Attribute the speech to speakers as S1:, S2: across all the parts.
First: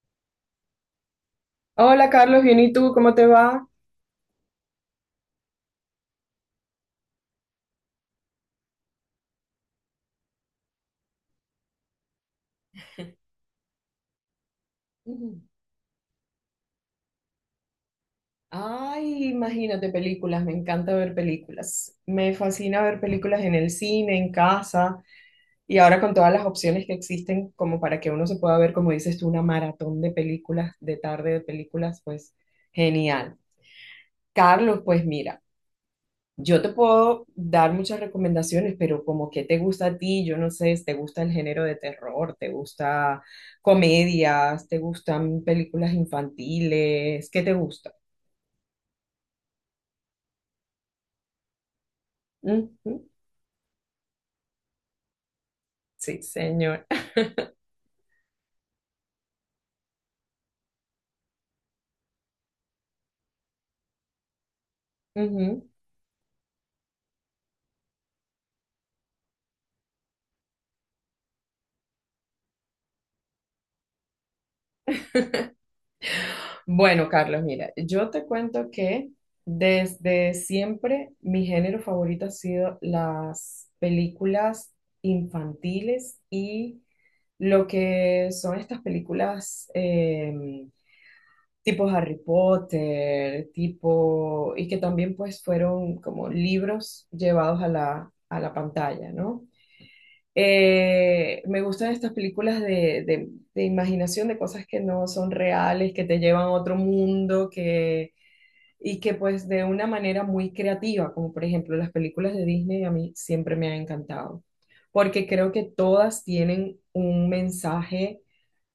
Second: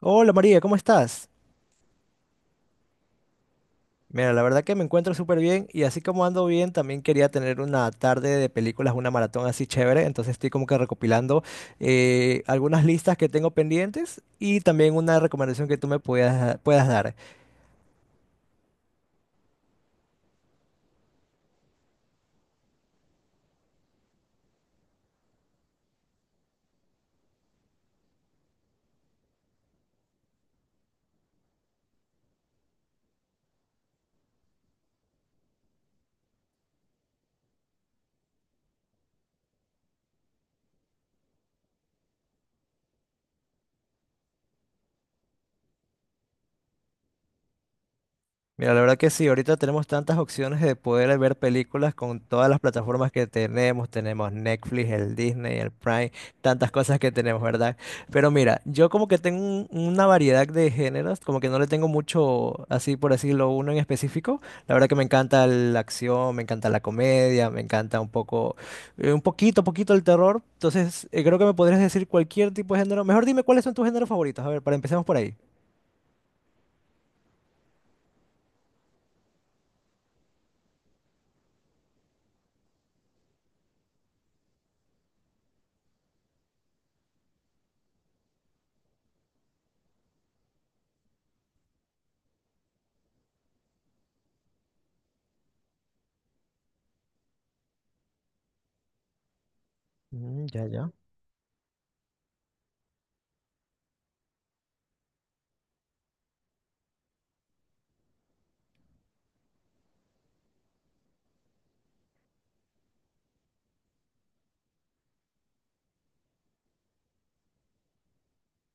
S1: Hola María, ¿cómo estás?
S2: Hola Carlos, bien, ¿y tú? ¿Cómo te va?
S1: Mira, la verdad que me encuentro súper bien y así como ando bien, también quería tener una tarde de películas, una maratón así chévere, entonces estoy como que recopilando algunas listas que tengo pendientes y también una
S2: Ujú.
S1: recomendación que tú me puedas dar.
S2: Ay, imagínate películas, me encanta ver películas. Me fascina ver películas en el cine, en casa y ahora con todas las opciones que existen como para que uno se pueda ver, como dices tú, una maratón de películas, de tarde de películas, pues genial. Carlos, pues mira. Yo te puedo dar muchas recomendaciones, pero como que te gusta a ti, yo no sé, te gusta el género de terror, te gusta comedias, te gustan películas infantiles, ¿qué te gusta?
S1: Mira, la verdad que sí, ahorita tenemos tantas opciones de poder ver películas con todas las
S2: Ujú.
S1: plataformas que tenemos. Tenemos Netflix, el Disney, el Prime,
S2: Sí,
S1: tantas
S2: señor.
S1: cosas que tenemos, ¿verdad? Pero mira, yo como que tengo una variedad de géneros, como que no le tengo mucho, así por decirlo, uno en específico. La verdad que me encanta
S2: Ujú.
S1: la acción, me encanta la comedia, me encanta un poco, un poquito el terror. Entonces, creo que me podrías decir cualquier tipo de género. Mejor dime cuáles son tus géneros favoritos. A ver, para empezamos por ahí.
S2: Bueno, Carlos, mira, yo te cuento que desde siempre mi género favorito ha sido las películas infantiles y lo que son estas películas, tipo Harry Potter, tipo, y que también pues fueron como libros llevados a la pantalla, ¿no?
S1: Mm, ya.
S2: Me gustan estas películas de imaginación, de cosas que no son reales, que te llevan a otro mundo, que, y que pues de una manera muy creativa, como por ejemplo las películas de Disney a mí siempre me han encantado, porque creo que todas tienen un mensaje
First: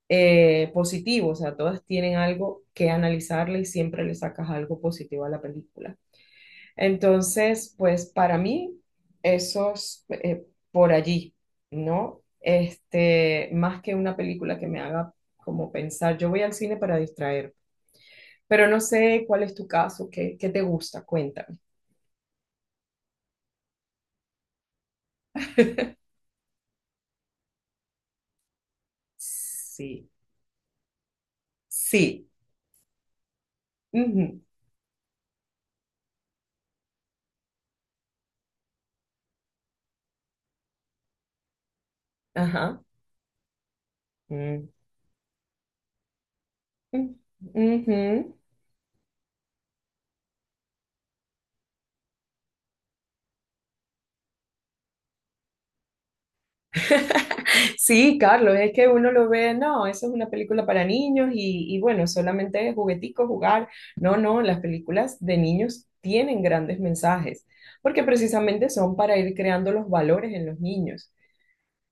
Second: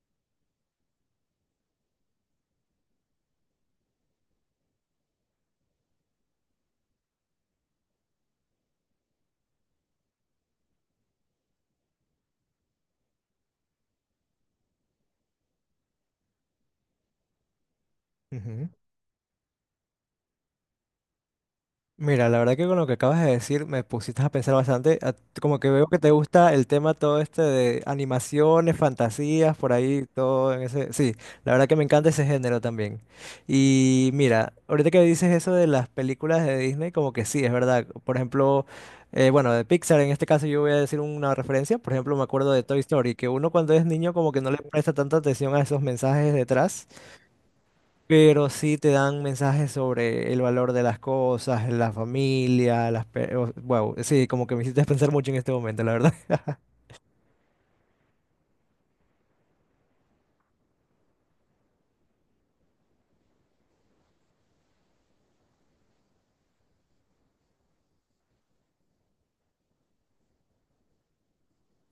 S2: positivo, o sea, todas tienen algo que analizarle y siempre le sacas algo positivo a la película. Entonces, pues para mí, esos por allí, ¿no? Más que una película que me haga como pensar, yo voy al cine para distraer, pero no sé cuál es tu caso, qué, qué te gusta, cuéntame.
S1: Mira, la verdad que con lo que acabas de decir me pusiste a pensar bastante, como que veo que te gusta el tema todo este de animaciones, fantasías, por ahí,
S2: Sí,
S1: todo en ese... Sí, la verdad que me encanta ese
S2: sí,
S1: género también. Y
S2: ujú,
S1: mira, ahorita que dices eso de las películas de Disney, como que sí, es verdad. Por ejemplo, bueno, de Pixar en este caso yo voy a decir una referencia, por ejemplo, me acuerdo de Toy
S2: ajá,
S1: Story, que uno cuando es niño como que no le
S2: mm,
S1: presta tanta atención a esos mensajes detrás.
S2: mm, ujú.
S1: Pero sí te dan mensajes sobre el valor de las cosas, la familia, wow, sí, como que me hiciste pensar mucho en este momento, la verdad.
S2: Sí, Carlos, es que uno lo ve, no, eso es una película para niños y bueno, solamente es juguetico, jugar. No, no, las películas de niños tienen grandes mensajes, porque precisamente son para ir creando los valores en los niños.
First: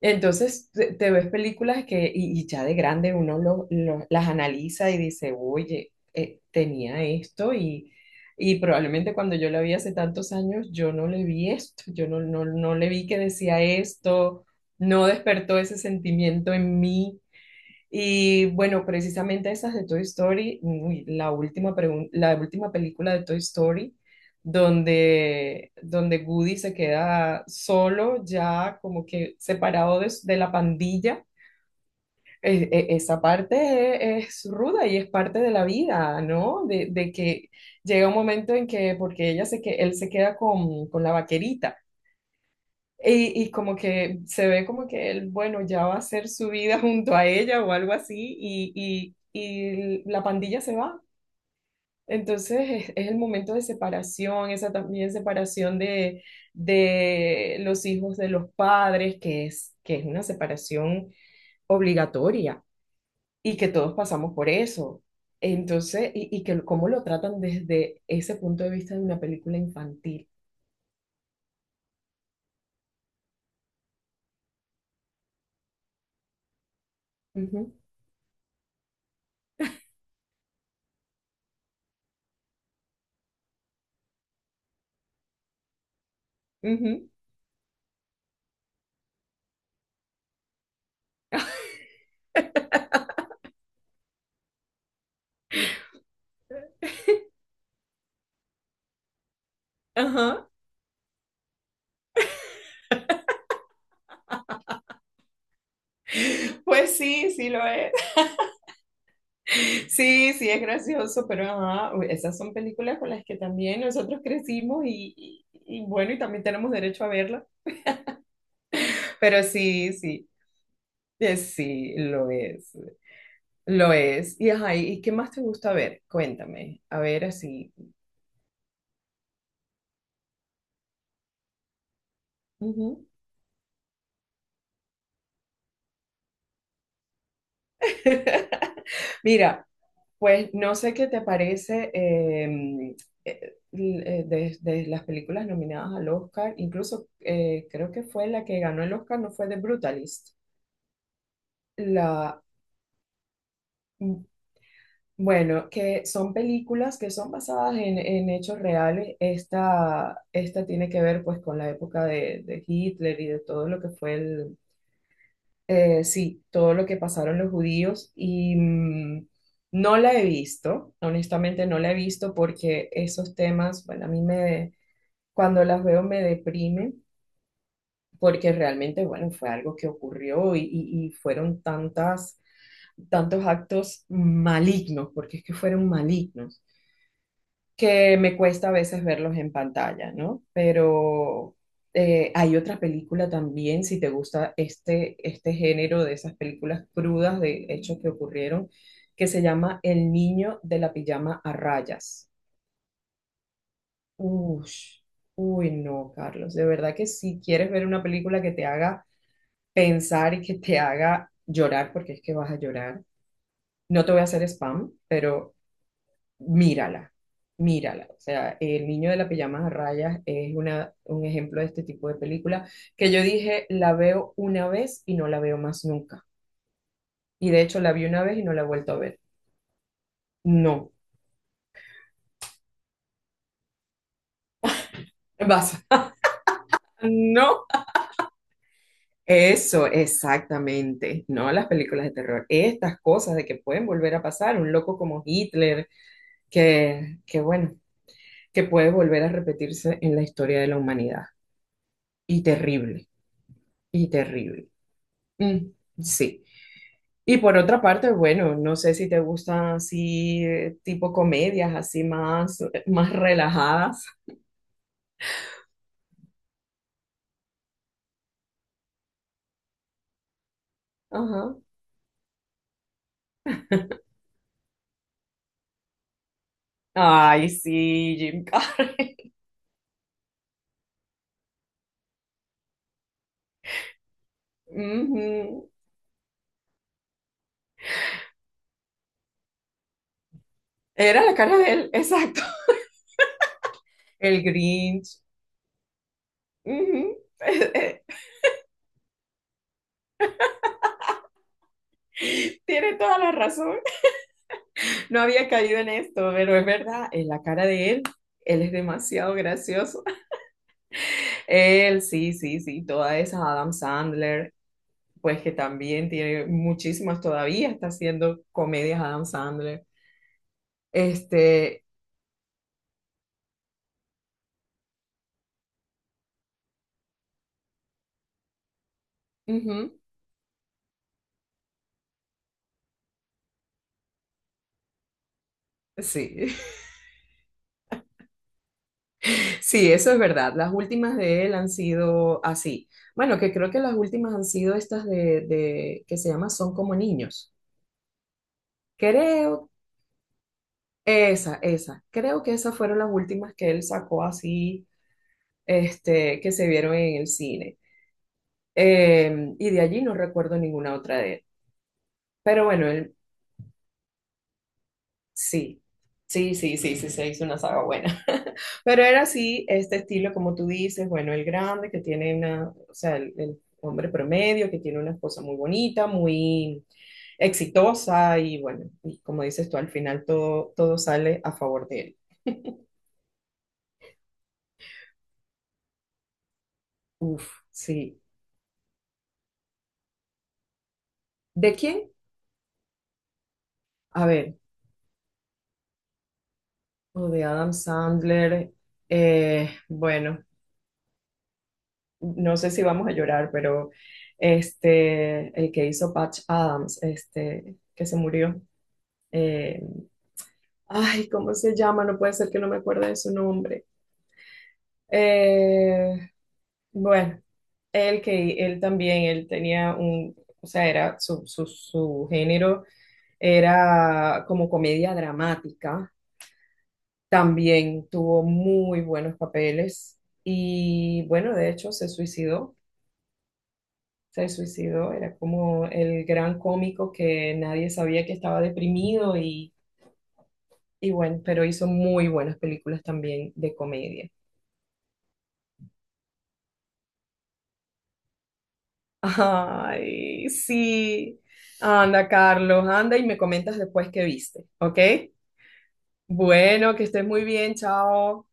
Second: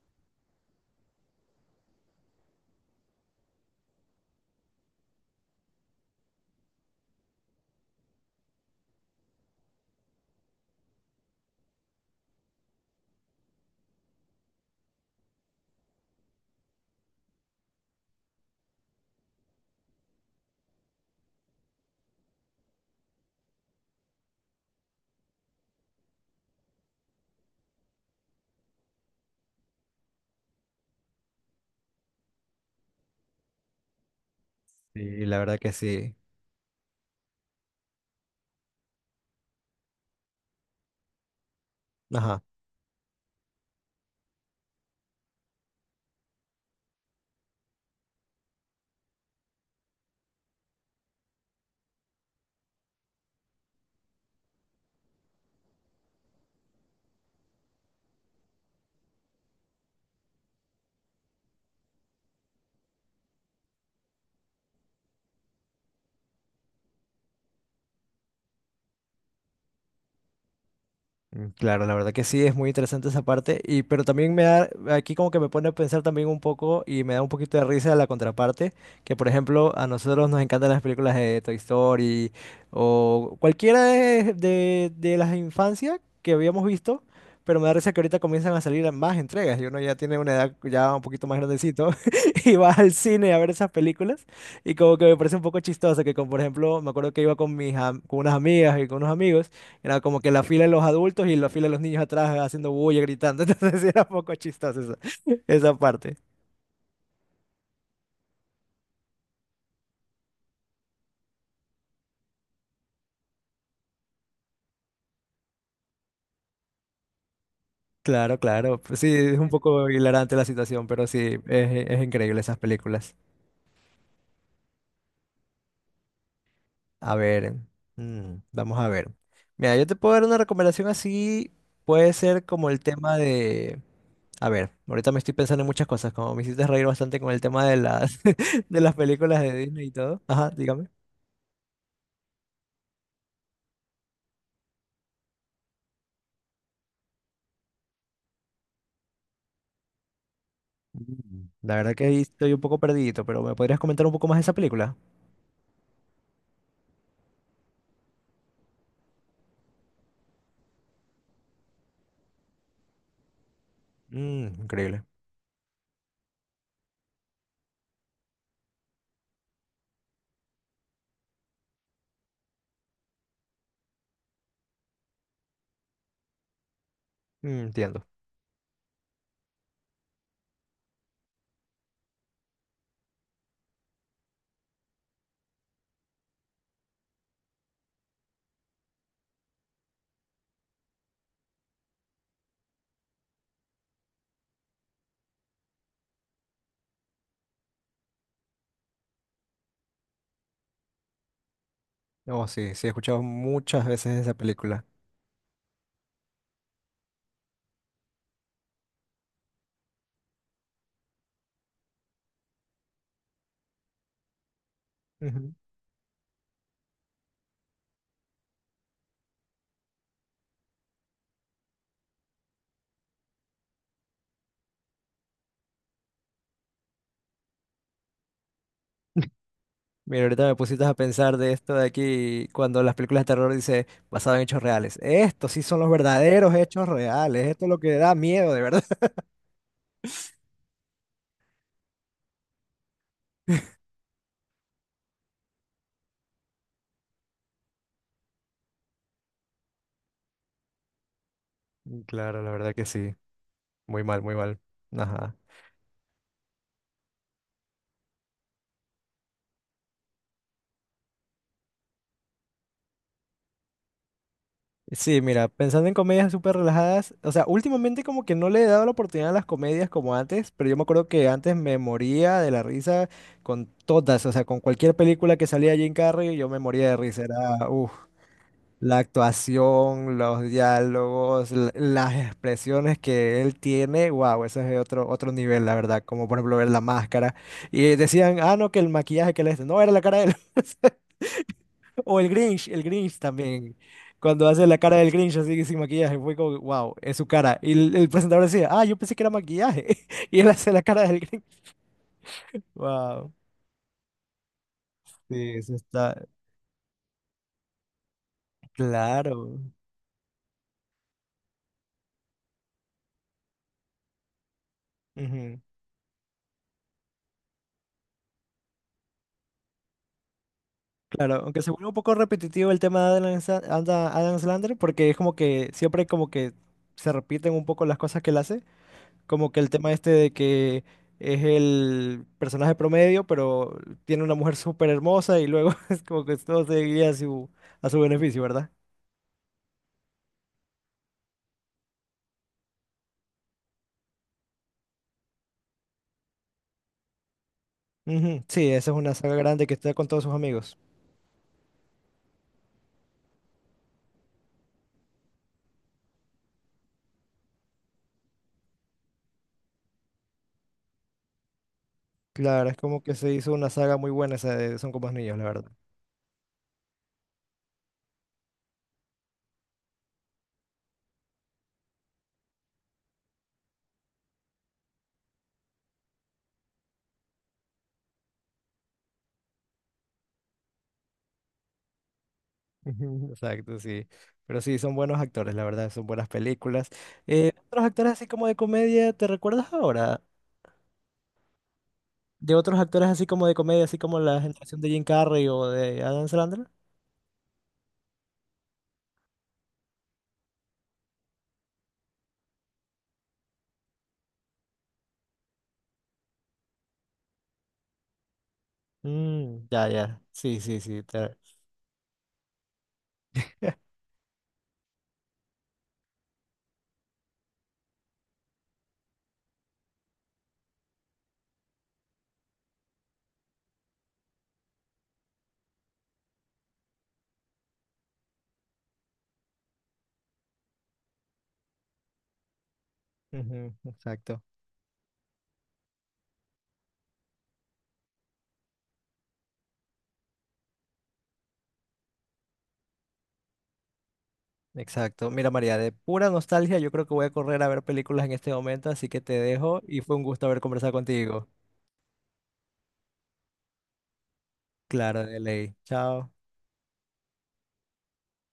S2: Entonces te ves películas que, y ya de grande uno las analiza y dice, oye, tenía esto y probablemente cuando yo la vi hace tantos años, yo no le vi esto, yo no le vi que decía esto, no despertó ese sentimiento en mí. Y bueno, precisamente estas de Toy Story, uy, la última película de Toy Story, donde Woody se queda solo, ya como que separado de la pandilla. Esa parte es ruda y es
S1: Sí, la
S2: parte de
S1: verdad
S2: la
S1: que sí.
S2: vida, ¿no? De que llega un momento en que, porque ella se que él se queda con la vaquerita.
S1: Ajá.
S2: Y como que se ve como que él, bueno, ya va a hacer su vida junto a ella o algo así, y la pandilla se va. Entonces es el momento de separación, esa también separación de los hijos de los padres, que es una separación obligatoria y que todos pasamos por eso. Entonces, y que cómo lo tratan desde ese punto de vista de una película infantil.
S1: Mm, claro, la verdad que sí, es muy interesante esa parte, y, pero también me da, aquí como que me pone a pensar también un poco y me da un poquito de
S2: Ujú,
S1: risa la contraparte, que por ejemplo a nosotros nos encantan las películas de Toy Story o cualquiera de las infancias que habíamos visto,
S2: ujú,
S1: pero me da risa que ahorita comienzan a salir más entregas y uno ya tiene una edad ya un poquito más grandecito y va al cine a ver esas películas y como que me parece un poco chistoso que como por ejemplo me acuerdo que iba con unas amigas y con unos amigos. Era como que la
S2: ajá.
S1: fila de los adultos y la fila de los niños atrás haciendo bulla, gritando. Entonces sí era un poco chistoso esa parte.
S2: Pues sí, sí lo es. Sí, sí, es gracioso, pero ajá, esas son películas con las que también nosotros crecimos y bueno, y también tenemos derecho a verlas.
S1: Claro, claro. Pues sí, es
S2: Pero
S1: un poco
S2: sí, sí,
S1: hilarante la situación, pero sí,
S2: sí,
S1: es
S2: lo
S1: increíble esas
S2: es,
S1: películas.
S2: lo es. Y ajá, ¿y qué más te gusta ver? Cuéntame, a
S1: A
S2: ver
S1: ver,
S2: así.
S1: mm, vamos a ver. Mira, yo te puedo dar una recomendación así. Puede ser como el
S2: Ujú.
S1: tema de... A ver, ahorita me estoy pensando en muchas cosas, como me hiciste reír bastante con el tema de las, de las películas de
S2: Mira,
S1: Disney y todo. Ajá,
S2: pues no
S1: dígame.
S2: sé qué te parece de las películas nominadas al Oscar, incluso creo que fue la que ganó el Oscar, no fue The Brutalist.
S1: Mm, la verdad que ahí
S2: La,
S1: estoy un poco perdido, pero ¿me podrías comentar un
S2: mm,
S1: poco más de esa película?
S2: Bueno, que son películas que son basadas en hechos reales. Esta tiene que ver pues con la época de Hitler y de todo lo que fue
S1: Mm, increíble.
S2: sí, todo lo que pasaron los judíos. No la he visto, honestamente no la he visto porque esos temas, bueno, cuando las veo me deprime
S1: Mm, entiendo.
S2: porque realmente, bueno, fue algo que ocurrió y, y fueron tantos actos malignos, porque es que fueron malignos que me cuesta a veces verlos en pantalla, ¿no? Pero hay otra película también, si te gusta este género de esas películas crudas de hechos que ocurrieron, que se llama El niño de la pijama a rayas.
S1: Oh, sí, sí, he escuchado muchas veces esa película.
S2: Ush, uy, no, Carlos, de verdad que si quieres ver una película que te haga pensar y que te haga llorar, porque es que vas a llorar, no te voy a hacer spam,
S1: Ujú.
S2: pero mírala, mírala. O sea, El niño de la pijama a rayas es una, un ejemplo de este tipo de película que yo dije, la veo una vez y no la veo más nunca. Y de hecho la vi una vez y no la he vuelto a ver.
S1: Mira, ahorita me pusiste
S2: No,
S1: a pensar de esto de aquí, cuando las películas de terror dice basado en hechos reales. Estos sí
S2: vas,
S1: son los verdaderos hechos reales.
S2: no.
S1: Esto es lo que da miedo, de verdad.
S2: Eso, exactamente. No las películas de terror. Estas cosas de que pueden volver a pasar. Un loco como Hitler, que bueno, que puede volver a repetirse en la historia de la humanidad.
S1: Mm, claro,
S2: Y
S1: la verdad que
S2: terrible,
S1: sí. Muy
S2: y
S1: mal, muy mal.
S2: terrible.
S1: Ajá.
S2: Mm, sí. Y por otra parte, bueno, no sé si te gustan así tipo comedias, así más, más relajadas.
S1: Sí, mira, pensando en comedias súper relajadas, o sea, últimamente como que no le he dado la oportunidad a las comedias como antes, pero yo me acuerdo que antes
S2: Ajá.
S1: me moría de la risa con todas, o sea, con cualquier película que salía Jim Carrey, yo me moría de risa,
S2: Ay,
S1: era, uff,
S2: sí, Jim
S1: la
S2: Carrey.
S1: actuación, los diálogos, las expresiones que él tiene, wow, ese es otro nivel,
S2: Ujú.
S1: la verdad, como por ejemplo ver la máscara, y decían, ah, no, que el maquillaje que le... hace, no, era la cara de él.
S2: Era la cara de él,
S1: O
S2: exacto.
S1: El Grinch también.
S2: El
S1: Cuando hace la cara del
S2: Grinch.
S1: Grinch así sin maquillaje, fue como, wow, es
S2: Ujú.
S1: su cara. Y el presentador decía, ah, yo pensé que era maquillaje. Y él hace la cara del Grinch.
S2: Tiene toda
S1: Wow.
S2: la razón. No había
S1: Sí, eso
S2: caído en
S1: está
S2: esto, pero es verdad, en la cara de él, él es demasiado
S1: claro.
S2: gracioso. Él, sí, sí, sí, toda esa Adam Sandler. Pues que
S1: Ujú,
S2: también tiene muchísimas todavía, está haciendo comedias Adam Sandler.
S1: claro, aunque se
S2: Este,
S1: vuelve un poco repetitivo el tema de Adam Sandler, porque es como que siempre como que se repiten un poco las cosas que él hace, como que el tema
S2: ujú,
S1: este de que es el personaje promedio, pero tiene una mujer súper hermosa y luego es como que
S2: sí,
S1: todo se guía a a su beneficio, ¿verdad?
S2: sí, eso es verdad. Las últimas de él han sido así. Bueno, que creo que las últimas han sido estas que se llama Son como niños.
S1: Ujú, sí, esa es una saga grande
S2: Creo,
S1: que está con todos sus amigos.
S2: creo que esas fueron las últimas que él sacó así, este, que se vieron en el cine. Y de allí no recuerdo ninguna otra de él. Pero
S1: Claro, es
S2: bueno,
S1: como que se hizo una saga muy buena esa de Son como niños, la verdad.
S2: sí, sí, sí, sí, sí, se hizo una saga buena. Pero era así, este estilo, como tú dices, bueno, el grande que tiene o sea, el hombre promedio que tiene una esposa muy bonita, muy exitosa y bueno, y como dices tú, al final todo, todo sale a favor de él.
S1: Ujú, exacto, sí. Pero sí, son buenos actores, la verdad, son buenas películas.
S2: Uf,
S1: Otros actores
S2: sí.
S1: así como de comedia, ¿te recuerdas ahora?
S2: ¿De quién?
S1: De otros actores así como de comedia, así como
S2: A
S1: la
S2: ver,
S1: generación de Jim Carrey o de Adam Sandler.
S2: o de Adam Sandler. Bueno, no sé si vamos a llorar, pero el que hizo Patch Adams, que se murió.
S1: Mm,
S2: eh,
S1: ya, ya. Sí, sí, sí.
S2: Ay,
S1: te-
S2: ¿cómo se llama? No puede ser que no me acuerde de su nombre. Eh, bueno, él que él también, él tenía o sea, era su género era como comedia dramática. También tuvo muy buenos papeles y bueno, de hecho se suicidó.
S1: Ujú, exacto,
S2: Se suicidó, era como el gran cómico que nadie sabía que estaba deprimido y bueno, pero hizo muy buenas películas también de comedia.
S1: exacto. Mira, María, de pura nostalgia, yo creo que voy a correr a ver películas en este momento, así que te dejo y fue un gusto
S2: Ay,
S1: haber conversado
S2: sí.
S1: contigo.
S2: Anda, Carlos, anda y me comentas después qué viste, ¿ok?
S1: Claro, de ley. Chao.
S2: Bueno, que estés muy bien, chao.